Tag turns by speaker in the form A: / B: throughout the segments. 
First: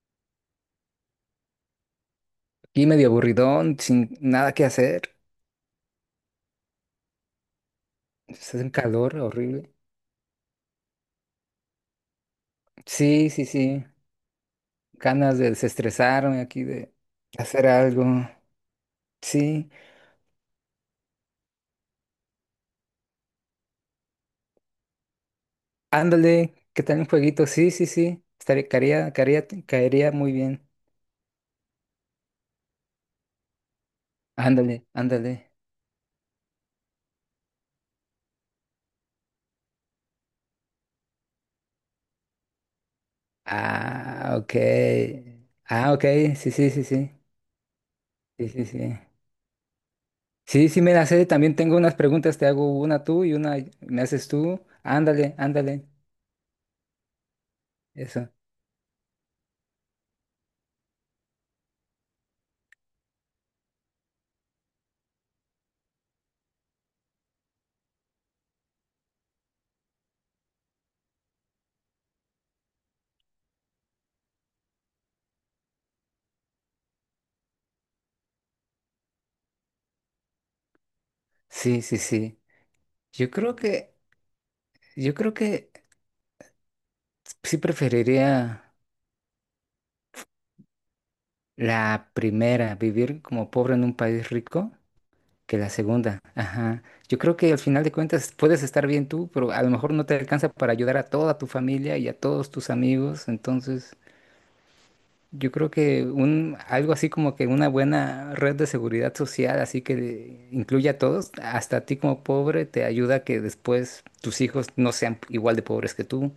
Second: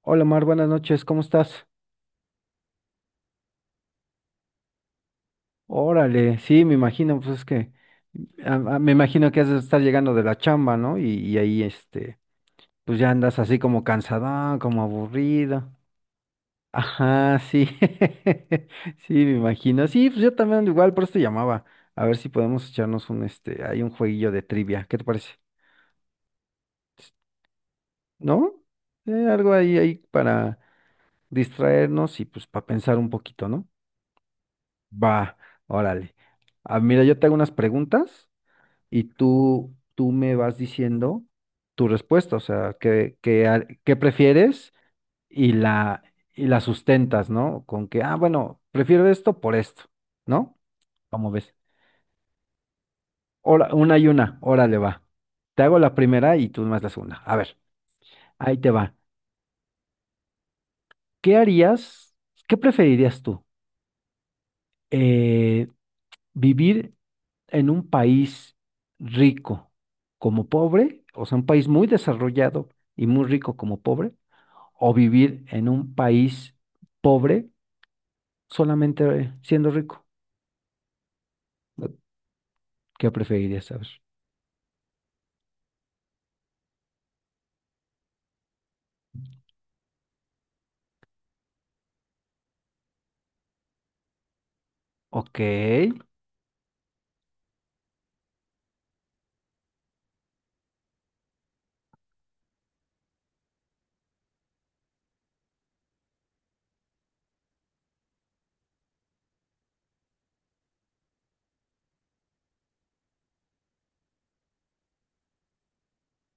A: Hola Mar, buenas noches, ¿cómo estás?
B: Y medio aburridón, sin nada que hacer.
A: Órale, sí, me imagino, pues es que
B: Hace un
A: me
B: calor
A: imagino que has de
B: horrible.
A: estar llegando de la chamba, ¿no? Y ahí, pues ya
B: Sí,
A: andas
B: sí,
A: así como
B: sí.
A: cansada, como
B: Ganas de
A: aburrida.
B: desestresarme aquí, de
A: Ajá,
B: hacer
A: sí,
B: algo.
A: sí, me
B: Sí.
A: imagino. Sí, pues yo también ando igual, por eso te llamaba. A ver si podemos echarnos un, hay un jueguillo de trivia, ¿qué te parece?
B: Ándale, ¿qué tal un
A: S-
B: jueguito? Sí, sí, sí.
A: ¿No?
B: Estaría, caería, caería,
A: Algo ahí
B: caería muy
A: para
B: bien.
A: distraernos y pues para pensar un poquito, ¿no?
B: Ándale,
A: Va,
B: ándale.
A: órale. Ah, mira, yo te hago unas preguntas y tú me vas diciendo tu respuesta, o sea, que
B: Ah, ok.
A: prefieres y
B: Ah, ok.
A: y
B: Sí,
A: la
B: sí, sí, sí.
A: sustentas, ¿no? Con que, ah,
B: Sí,
A: bueno,
B: sí, sí.
A: prefiero esto por esto, ¿no?
B: Sí, sí, me la sé.
A: ¿Cómo ves?
B: También tengo unas preguntas. Te hago una tú y una
A: Una
B: me
A: y
B: haces
A: una,
B: tú.
A: órale va.
B: Ándale,
A: Te hago
B: ándale.
A: la primera y tú más la segunda. A ver,
B: Eso.
A: ahí te va. ¿Qué harías? ¿Qué preferirías tú? Eh, ¿Vivir en un país rico como pobre? O sea, un país muy desarrollado y muy rico como pobre o vivir en un país pobre solamente siendo rico.
B: Sí, sí, sí.
A: ¿Qué
B: Yo creo
A: preferirías saber?
B: que... Yo creo que sí preferiría la primera, vivir como pobre en un país rico,
A: Ok,
B: que la segunda. Ajá. Yo creo que al final de cuentas puedes estar bien tú, pero a lo mejor no te alcanza para ayudar a toda tu familia y a todos tus amigos. Entonces, yo creo que un algo así como que una buena red de seguridad social, así que incluya a todos, hasta a ti como pobre, te ayuda a que después tus hijos no sean igual de pobres que tú.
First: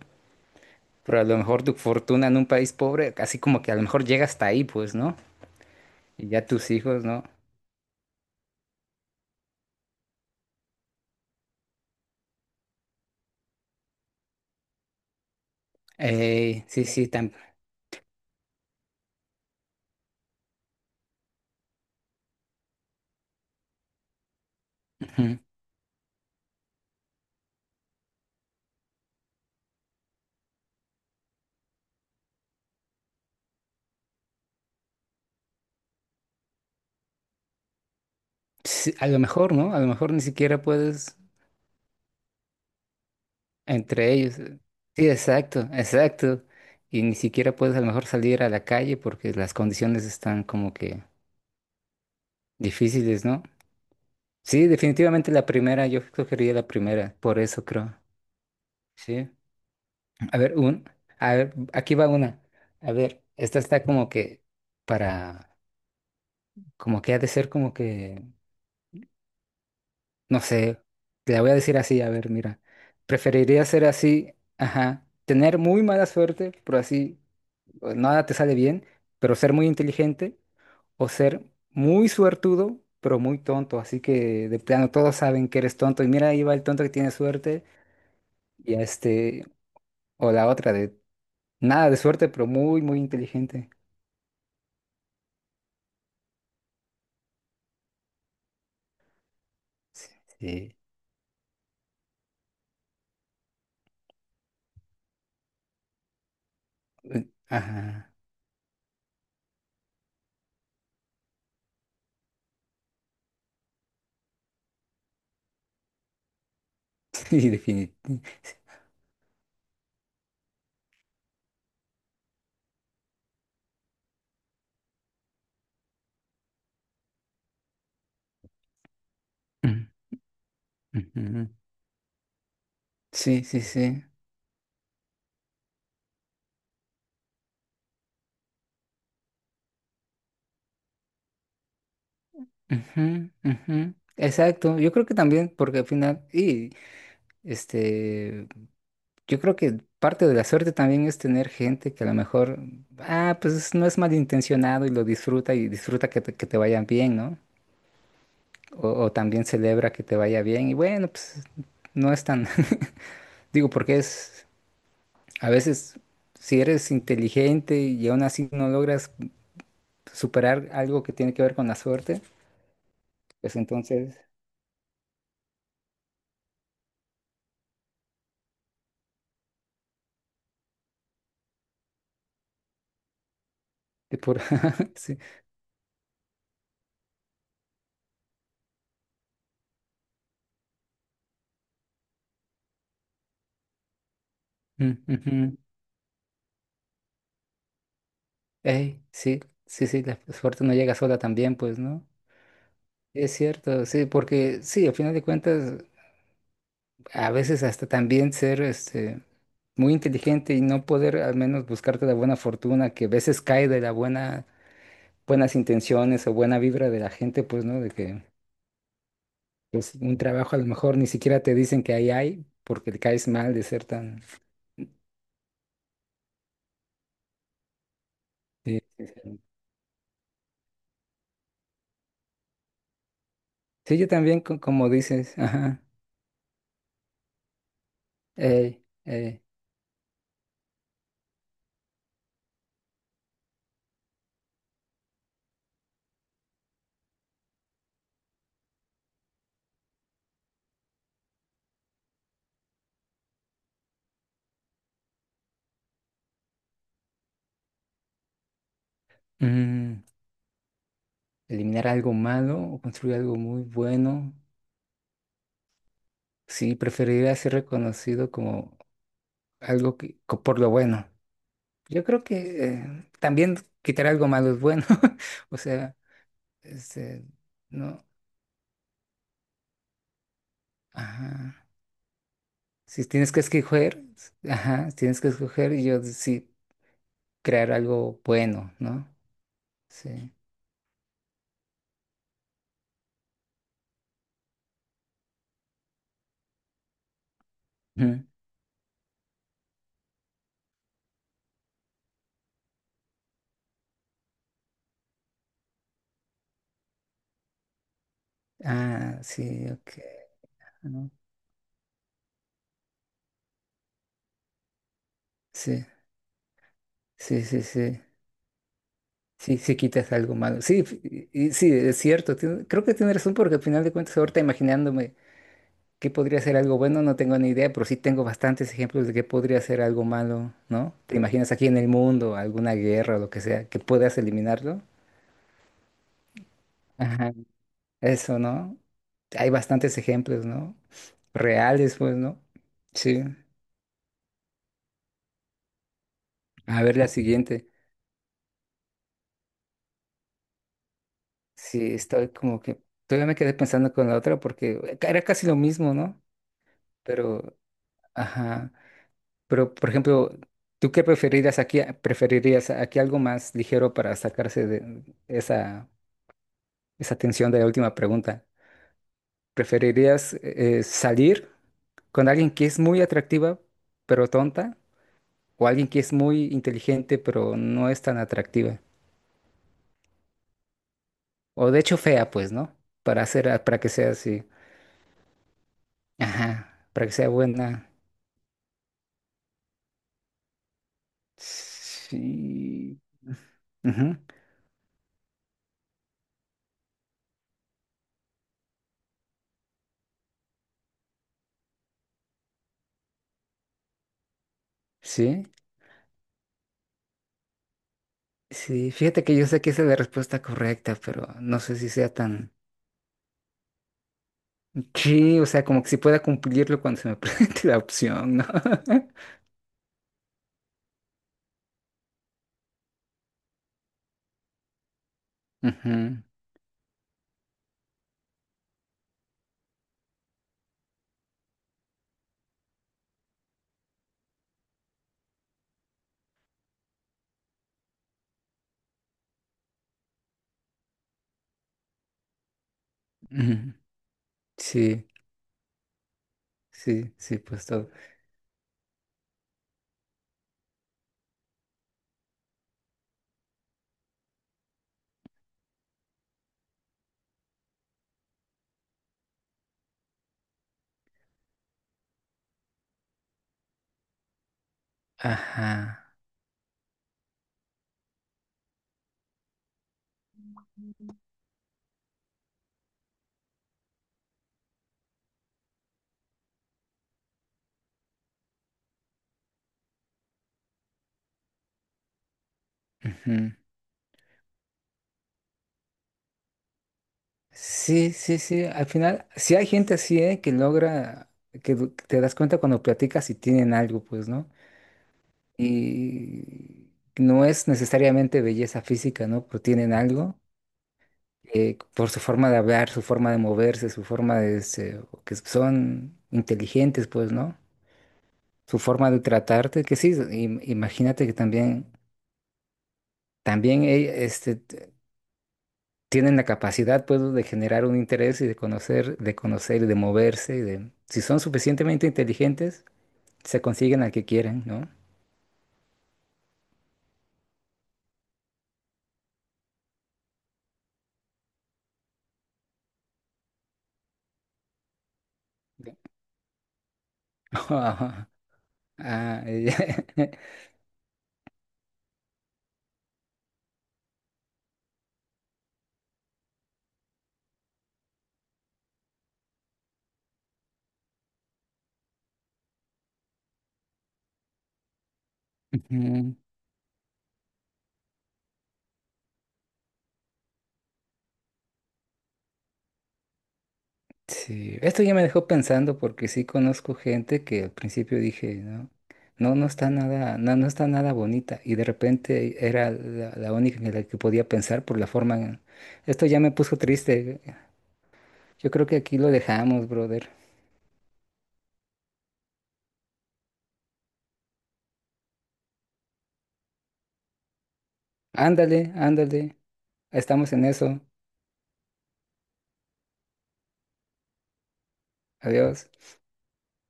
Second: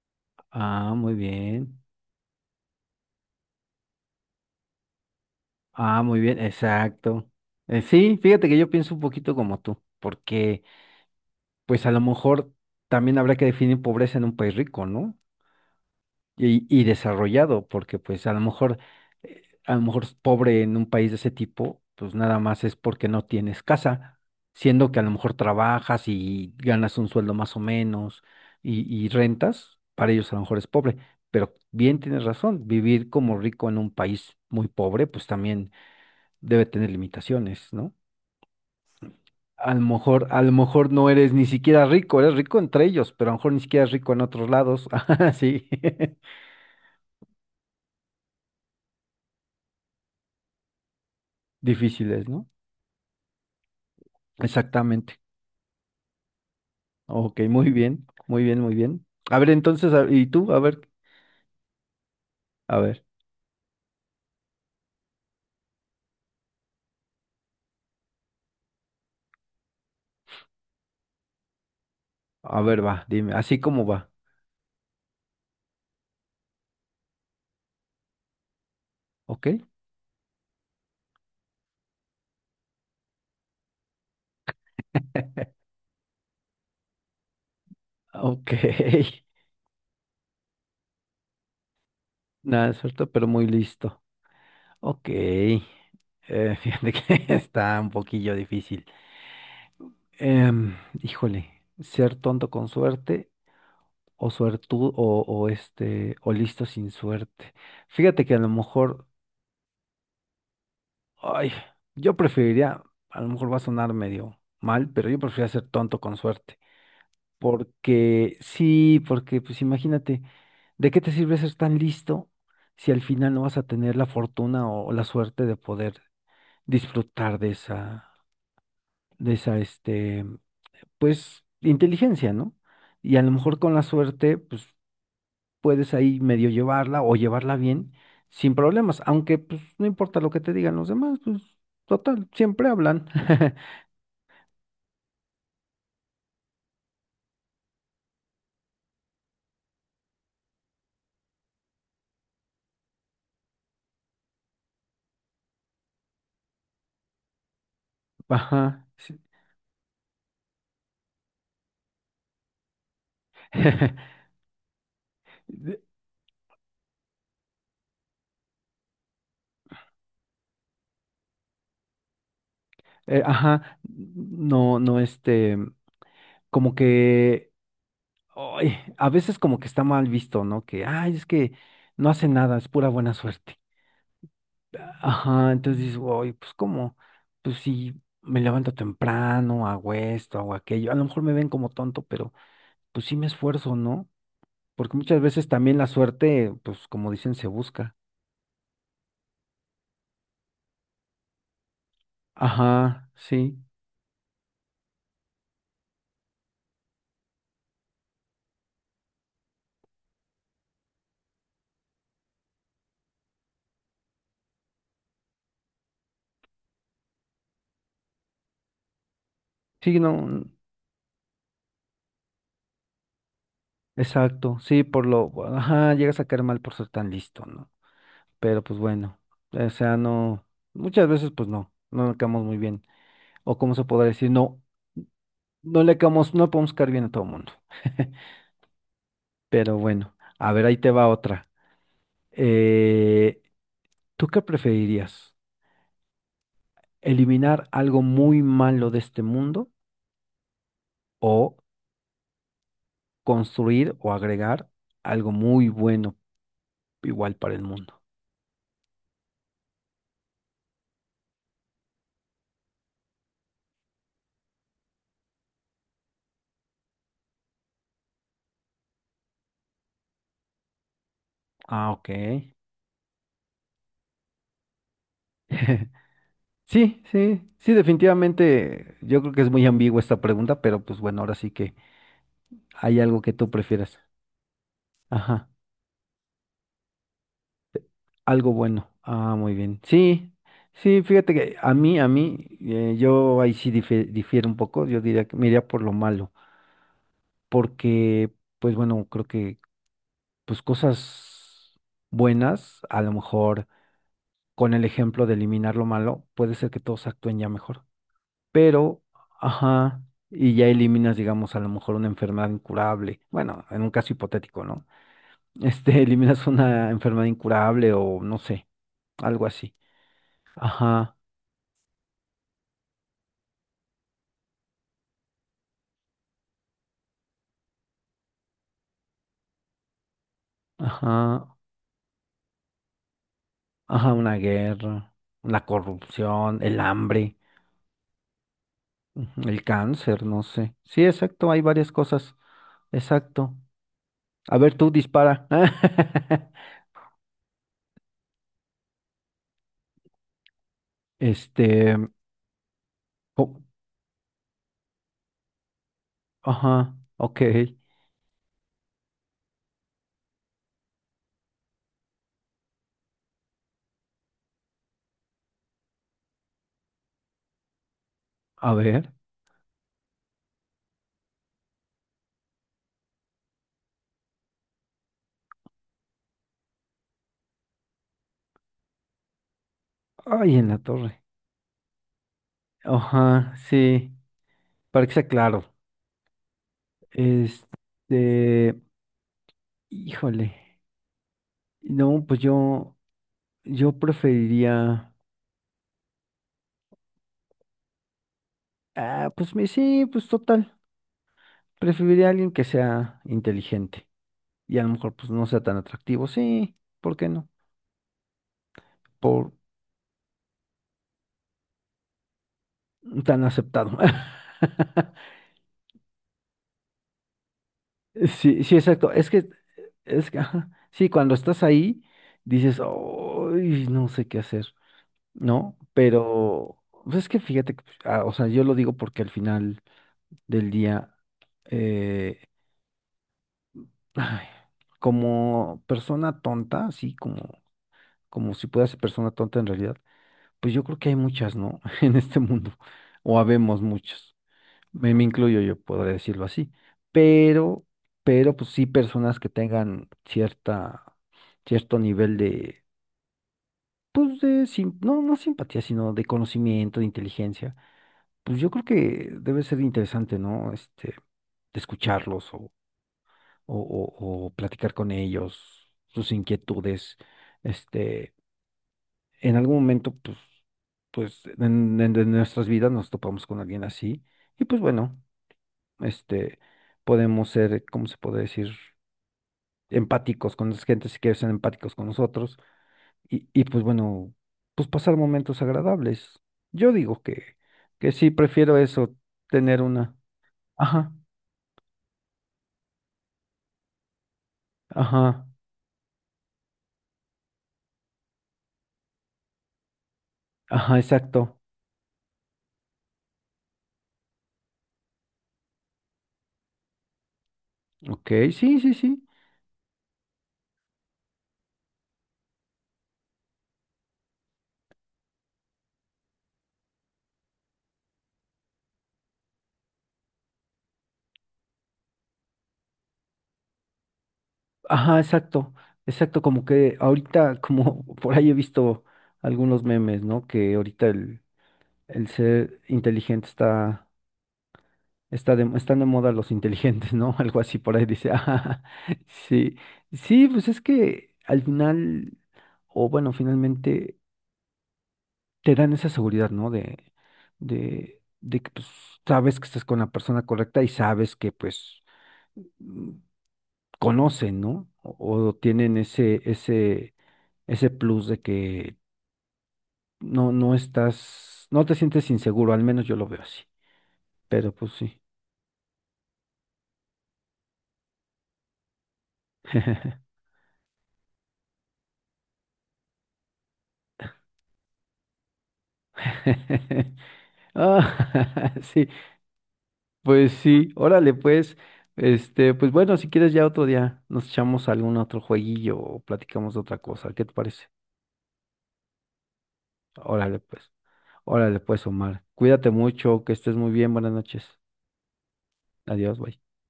A: ah, muy
B: Pero a lo mejor tu
A: bien.
B: fortuna en un país pobre, así como que a lo mejor llega hasta ahí, pues, ¿no?
A: Ah, muy
B: Y
A: bien,
B: ya tus hijos, ¿no?
A: exacto. Sí, fíjate que yo pienso un poquito como tú, porque pues a lo mejor también habrá que definir pobreza en un país rico, ¿no?
B: Ey,
A: Y
B: sí, sí,
A: desarrollado, porque pues a lo mejor es pobre en un país de ese tipo, pues nada más es porque no tienes casa, siendo que a lo mejor
B: ujú.
A: trabajas y ganas un sueldo más o menos y rentas, para ellos a lo mejor es pobre, pero bien tienes razón, vivir como rico en un país muy pobre, pues también debe tener limitaciones, ¿no?
B: Sí, a lo mejor, ¿no? A lo mejor ni
A: A lo
B: siquiera
A: mejor no
B: puedes
A: eres ni siquiera rico, eres rico entre ellos, pero a lo mejor ni siquiera es rico
B: entre
A: en
B: ellos.
A: otros lados,
B: Sí, exacto,
A: así,
B: exacto. Y ni siquiera puedes a lo mejor salir a la calle porque las condiciones están como que
A: difíciles, no.
B: difíciles, ¿no? Sí,
A: Exactamente.
B: definitivamente la primera, yo escogería la primera, por
A: Ok,
B: eso
A: muy
B: creo.
A: bien, muy bien, muy bien.
B: Sí.
A: A ver, entonces, a- ¿y
B: A
A: tú?
B: ver,
A: A ver,
B: a ver, aquí va una.
A: a
B: A
A: ver,
B: ver, esta está como que para. Como que ha de ser como que, no sé, te la voy a decir así, a ver,
A: a
B: mira,
A: ver, va, dime, así
B: preferiría ser
A: como va.
B: así, ajá, tener muy mala suerte, pero así o nada te sale bien, pero
A: Ok,
B: ser muy inteligente, o ser muy suertudo, pero muy tonto, así que de plano todos saben que eres tonto, y mira, ahí va el tonto que tiene suerte,
A: ok.
B: y o la otra de nada de suerte, pero
A: Nada
B: muy
A: de pero muy
B: inteligente.
A: listo. Ok. Fíjate que está un poquillo difícil.
B: Sí.
A: Em, híjole, ser tonto con suerte o suertud o, o listo sin
B: Sí,
A: suerte.
B: ajá.
A: Fíjate que a lo mejor, ay, yo preferiría, a lo mejor va a sonar medio mal, pero yo preferiría ser tonto con suerte.
B: Sí, definitivamente.
A: Porque sí, porque pues imagínate, ¿de qué te sirve ser tan listo si al final no vas a tener la fortuna o, la suerte de poder disfrutar de esa
B: Sí,
A: pues,
B: ujú.
A: inteligencia, ¿no? Y a lo
B: Sí,
A: mejor
B: sí,
A: con la
B: sí.
A: suerte, pues, puedes ahí medio llevarla o llevarla bien sin problemas, aunque pues no importa lo que te digan los demás, pues, total, siempre hablan.
B: Ujú, ujú. Exacto, yo creo que también, porque al final, este, yo creo que parte de la suerte también es tener gente que a lo mejor, ah, pues no es malintencionado y lo disfruta y disfruta que que te vayan bien, ¿no?
A: Ajá,
B: O
A: sí.
B: también celebra que te vaya bien y bueno, pues no es tan, digo, porque es, a veces, si eres inteligente y aún así no logras superar algo que tiene que ver con la suerte, pues
A: Ajá,
B: entonces,
A: no, no como que ay, a veces como que está mal visto, ¿no? Que, ay, es que no hace nada, es pura buena suerte.
B: de por, sí.
A: Ajá, entonces dices, oye, pues cómo, pues si me levanto temprano, hago esto, hago aquello, a lo mejor me ven como tonto, pero pues sí me esfuerzo, ¿no? Porque muchas veces también la suerte, pues como dicen, se busca.
B: Ey, sí, sí, sí, la suerte no llega sola también, pues, ¿no?
A: Ajá,
B: Es
A: sí,
B: cierto, sí, porque sí, al final de cuentas, a veces hasta también ser muy inteligente y no poder al menos buscarte la buena fortuna, que a veces cae de buenas intenciones o buena vibra de la gente, pues, ¿no? De que pues,
A: sí,
B: un
A: no,
B: trabajo a lo mejor ni siquiera te dicen que ahí hay, porque te caes mal de ser tan...
A: exacto, sí, por lo, ajá, llegas a caer mal por ser tan listo, ¿no? Pero pues
B: Sí, sí,
A: bueno,
B: sí.
A: o sea, no, muchas veces pues no, no le caemos muy bien. O cómo se
B: Sí,
A: podrá
B: yo
A: decir,
B: también,
A: no,
B: como dices,
A: no
B: ajá,
A: le caemos, no podemos caer bien a todo el mundo.
B: ey, ey,
A: Pero bueno, a ver, ahí te va otra. Eh, ¿Tú qué preferirías? ¿Eliminar algo muy malo de este mundo o construir o agregar algo muy bueno igual para el mundo?
B: ujú. Eliminar algo malo o construir algo muy bueno. Sí, preferiría ser reconocido como algo por lo bueno.
A: Ah,
B: Yo
A: ok.
B: creo que también quitar algo malo es bueno. O sea,
A: Sí,
B: este,
A: sí, sí,
B: no,
A: definitivamente yo creo que es muy ambigua esta pregunta, pero pues bueno, ahora sí
B: ajá.
A: que hay
B: Si
A: algo
B: tienes
A: que
B: que
A: tú prefieras.
B: escoger, ajá, si tienes que
A: Ajá,
B: escoger y yo sí crear algo
A: algo
B: bueno,
A: bueno.
B: ¿no?
A: Ah, muy bien. Sí,
B: Sí.
A: sí, fíjate que a mí, yo ahí sí difiero un poco. Yo diría que me iría por lo malo,
B: Ujú.
A: porque, pues bueno, creo que, pues cosas buenas, a lo mejor con el ejemplo de eliminar lo malo, puede ser que todos actúen ya mejor. Pero,
B: Ah, sí, ok.
A: ajá, y ya
B: ¿No?
A: eliminas, digamos, a lo mejor una enfermedad incurable. Bueno, en un caso hipotético, ¿no?
B: Sí,
A: Eliminas una enfermedad
B: sí, sí,
A: incurable
B: sí.
A: o no sé algo
B: Sí,
A: así.
B: sí quitas algo malo. Sí,
A: Ajá,
B: sí, es cierto. Creo que tienes razón porque al final de cuentas ahorita imaginándome qué podría ser algo bueno, no tengo ni idea, pero sí tengo bastantes ejemplos de qué podría ser algo malo, ¿no? ¿Te imaginas
A: ajá,
B: aquí en el mundo, alguna guerra o lo que sea, que
A: ajá,
B: puedas
A: una
B: eliminarlo?
A: guerra, la corrupción, el
B: Ajá.
A: hambre,
B: Eso, ¿no?
A: ujú,
B: Hay
A: el
B: bastantes
A: cáncer, no
B: ejemplos,
A: sé.
B: ¿no?
A: Sí, exacto, hay varias
B: Reales, pues,
A: cosas.
B: ¿no? Sí.
A: Exacto. A ver, tú dispara.
B: A ver la siguiente. Sí,
A: Este,
B: estoy como que... Todavía me quedé
A: co-
B: pensando con la otra porque era casi lo mismo, ¿no?
A: ajá, ok.
B: Pero, ajá. Pero, por ejemplo, ¿tú qué preferirías aquí? ¿Preferirías aquí algo más ligero para sacarse de esa, esa tensión de la última pregunta?
A: A ver.
B: ¿Preferirías salir con alguien que es muy atractiva pero tonta? ¿O alguien que es muy inteligente pero no es tan atractiva?
A: Ay, en la torre.
B: O de hecho fea, pues, ¿no? Para hacer,
A: Ajá,
B: para que sea
A: sí,
B: así.
A: para que sea claro.
B: Ajá, para que sea buena.
A: Este, híjole. No, pues yo,
B: Sí.
A: yo
B: Ujú,
A: preferiría. Ah, pues me, sí, pues total. Preferiría a alguien que sea inteligente y a lo mejor pues
B: sí.
A: no sea tan atractivo. Sí, ¿por qué no?
B: Sí, fíjate que yo
A: Por
B: sé que esa es la respuesta correcta, pero no sé si sea tan...
A: tan aceptado.
B: Sí, o sea, como que si pueda cumplirlo cuando se me presente la opción, ¿no?
A: Sí, sí, exacto. Es que, ajá. Sí, cuando estás ahí, dices, "Ay, no sé qué hacer, ¿no?
B: Ujú,
A: Pero, pues es que fíjate, que, pues, ah, o sea, yo lo digo porque al final del día, eh, ay, como persona tonta, sí, como, como si pueda ser persona tonta en realidad. Pues yo creo que hay muchas, ¿no? En este mundo, o
B: ujú.
A: habemos muchas.
B: Sí,
A: Me incluyo yo, podría decirlo así.
B: sí, sí, pues
A: Pero,
B: todo.
A: pero pues sí personas que tengan cierto nivel de, pues de, no, no simpatía, sino de conocimiento, de inteligencia. Pues yo creo que debe ser interesante, ¿no? Este, de escucharlos o platicar con ellos,
B: Ajá.
A: sus inquietudes, este en algún momento, pues, pues en, en nuestras vidas nos topamos con alguien así y pues bueno, este, podemos ser, ¿cómo se puede decir? Empáticos con las gentes si quieren ser empáticos con nosotros
B: Ujú.
A: y pues bueno, pues pasar momentos agradables. Yo digo que
B: Sí,
A: sí,
B: sí, sí.
A: prefiero
B: Al
A: eso,
B: final, sí hay
A: tener
B: gente
A: una.
B: así, ¿eh? Que
A: Ajá,
B: logra, que te das cuenta cuando platicas si tienen algo, pues, ¿no?
A: ajá,
B: Y no es necesariamente belleza física, ¿no? Pero tienen algo.
A: ajá, exacto.
B: Por su forma de hablar, su forma de moverse, su forma de... este, o que son inteligentes, pues, ¿no?
A: Ok,
B: Su
A: sí, sí,
B: forma de
A: sí.
B: tratarte, que sí, imagínate que también, también tienen la capacidad pues, de generar un interés y de conocer y de moverse. Y de, si son suficientemente inteligentes, se consiguen al que quieren, ¿no?
A: Ajá, exacto, exacto, como que ahorita, como por ahí he visto algunos memes, ¿no? Que ahorita el ser inteligente está de, están de moda los inteligentes, ¿no? Algo así por ahí dice, ah,
B: Ah, ya.
A: sí, sí, pues es que al final, o bueno, finalmente te dan esa seguridad, ¿no? De que pues sabes que estás con la persona correcta y sabes que pues mm, conocen, ¿no? O tienen ese, ese ese plus de que no, no estás, no te sientes inseguro, al menos yo lo veo así. Pero
B: Sí,
A: pues
B: esto ya
A: sí.
B: me dejó pensando porque sí conozco gente que al principio dije, no, no, no está nada, no, no está nada bonita y de repente era la, la única en la que podía pensar por la forma. Esto ya me puso triste. Yo
A: Ah,
B: creo que
A: sí,
B: aquí lo dejamos, brother.
A: pues sí, órale, pues. Este, pues bueno, si quieres ya otro día nos echamos algún otro jueguillo o platicamos de otra cosa. ¿Qué te parece?
B: Ándale, ándale, estamos
A: Órale,
B: en
A: pues.
B: eso.
A: Órale, pues, Omar. Cuídate mucho, que estés muy bien. Buenas noches.
B: Adiós.
A: Adiós, bye.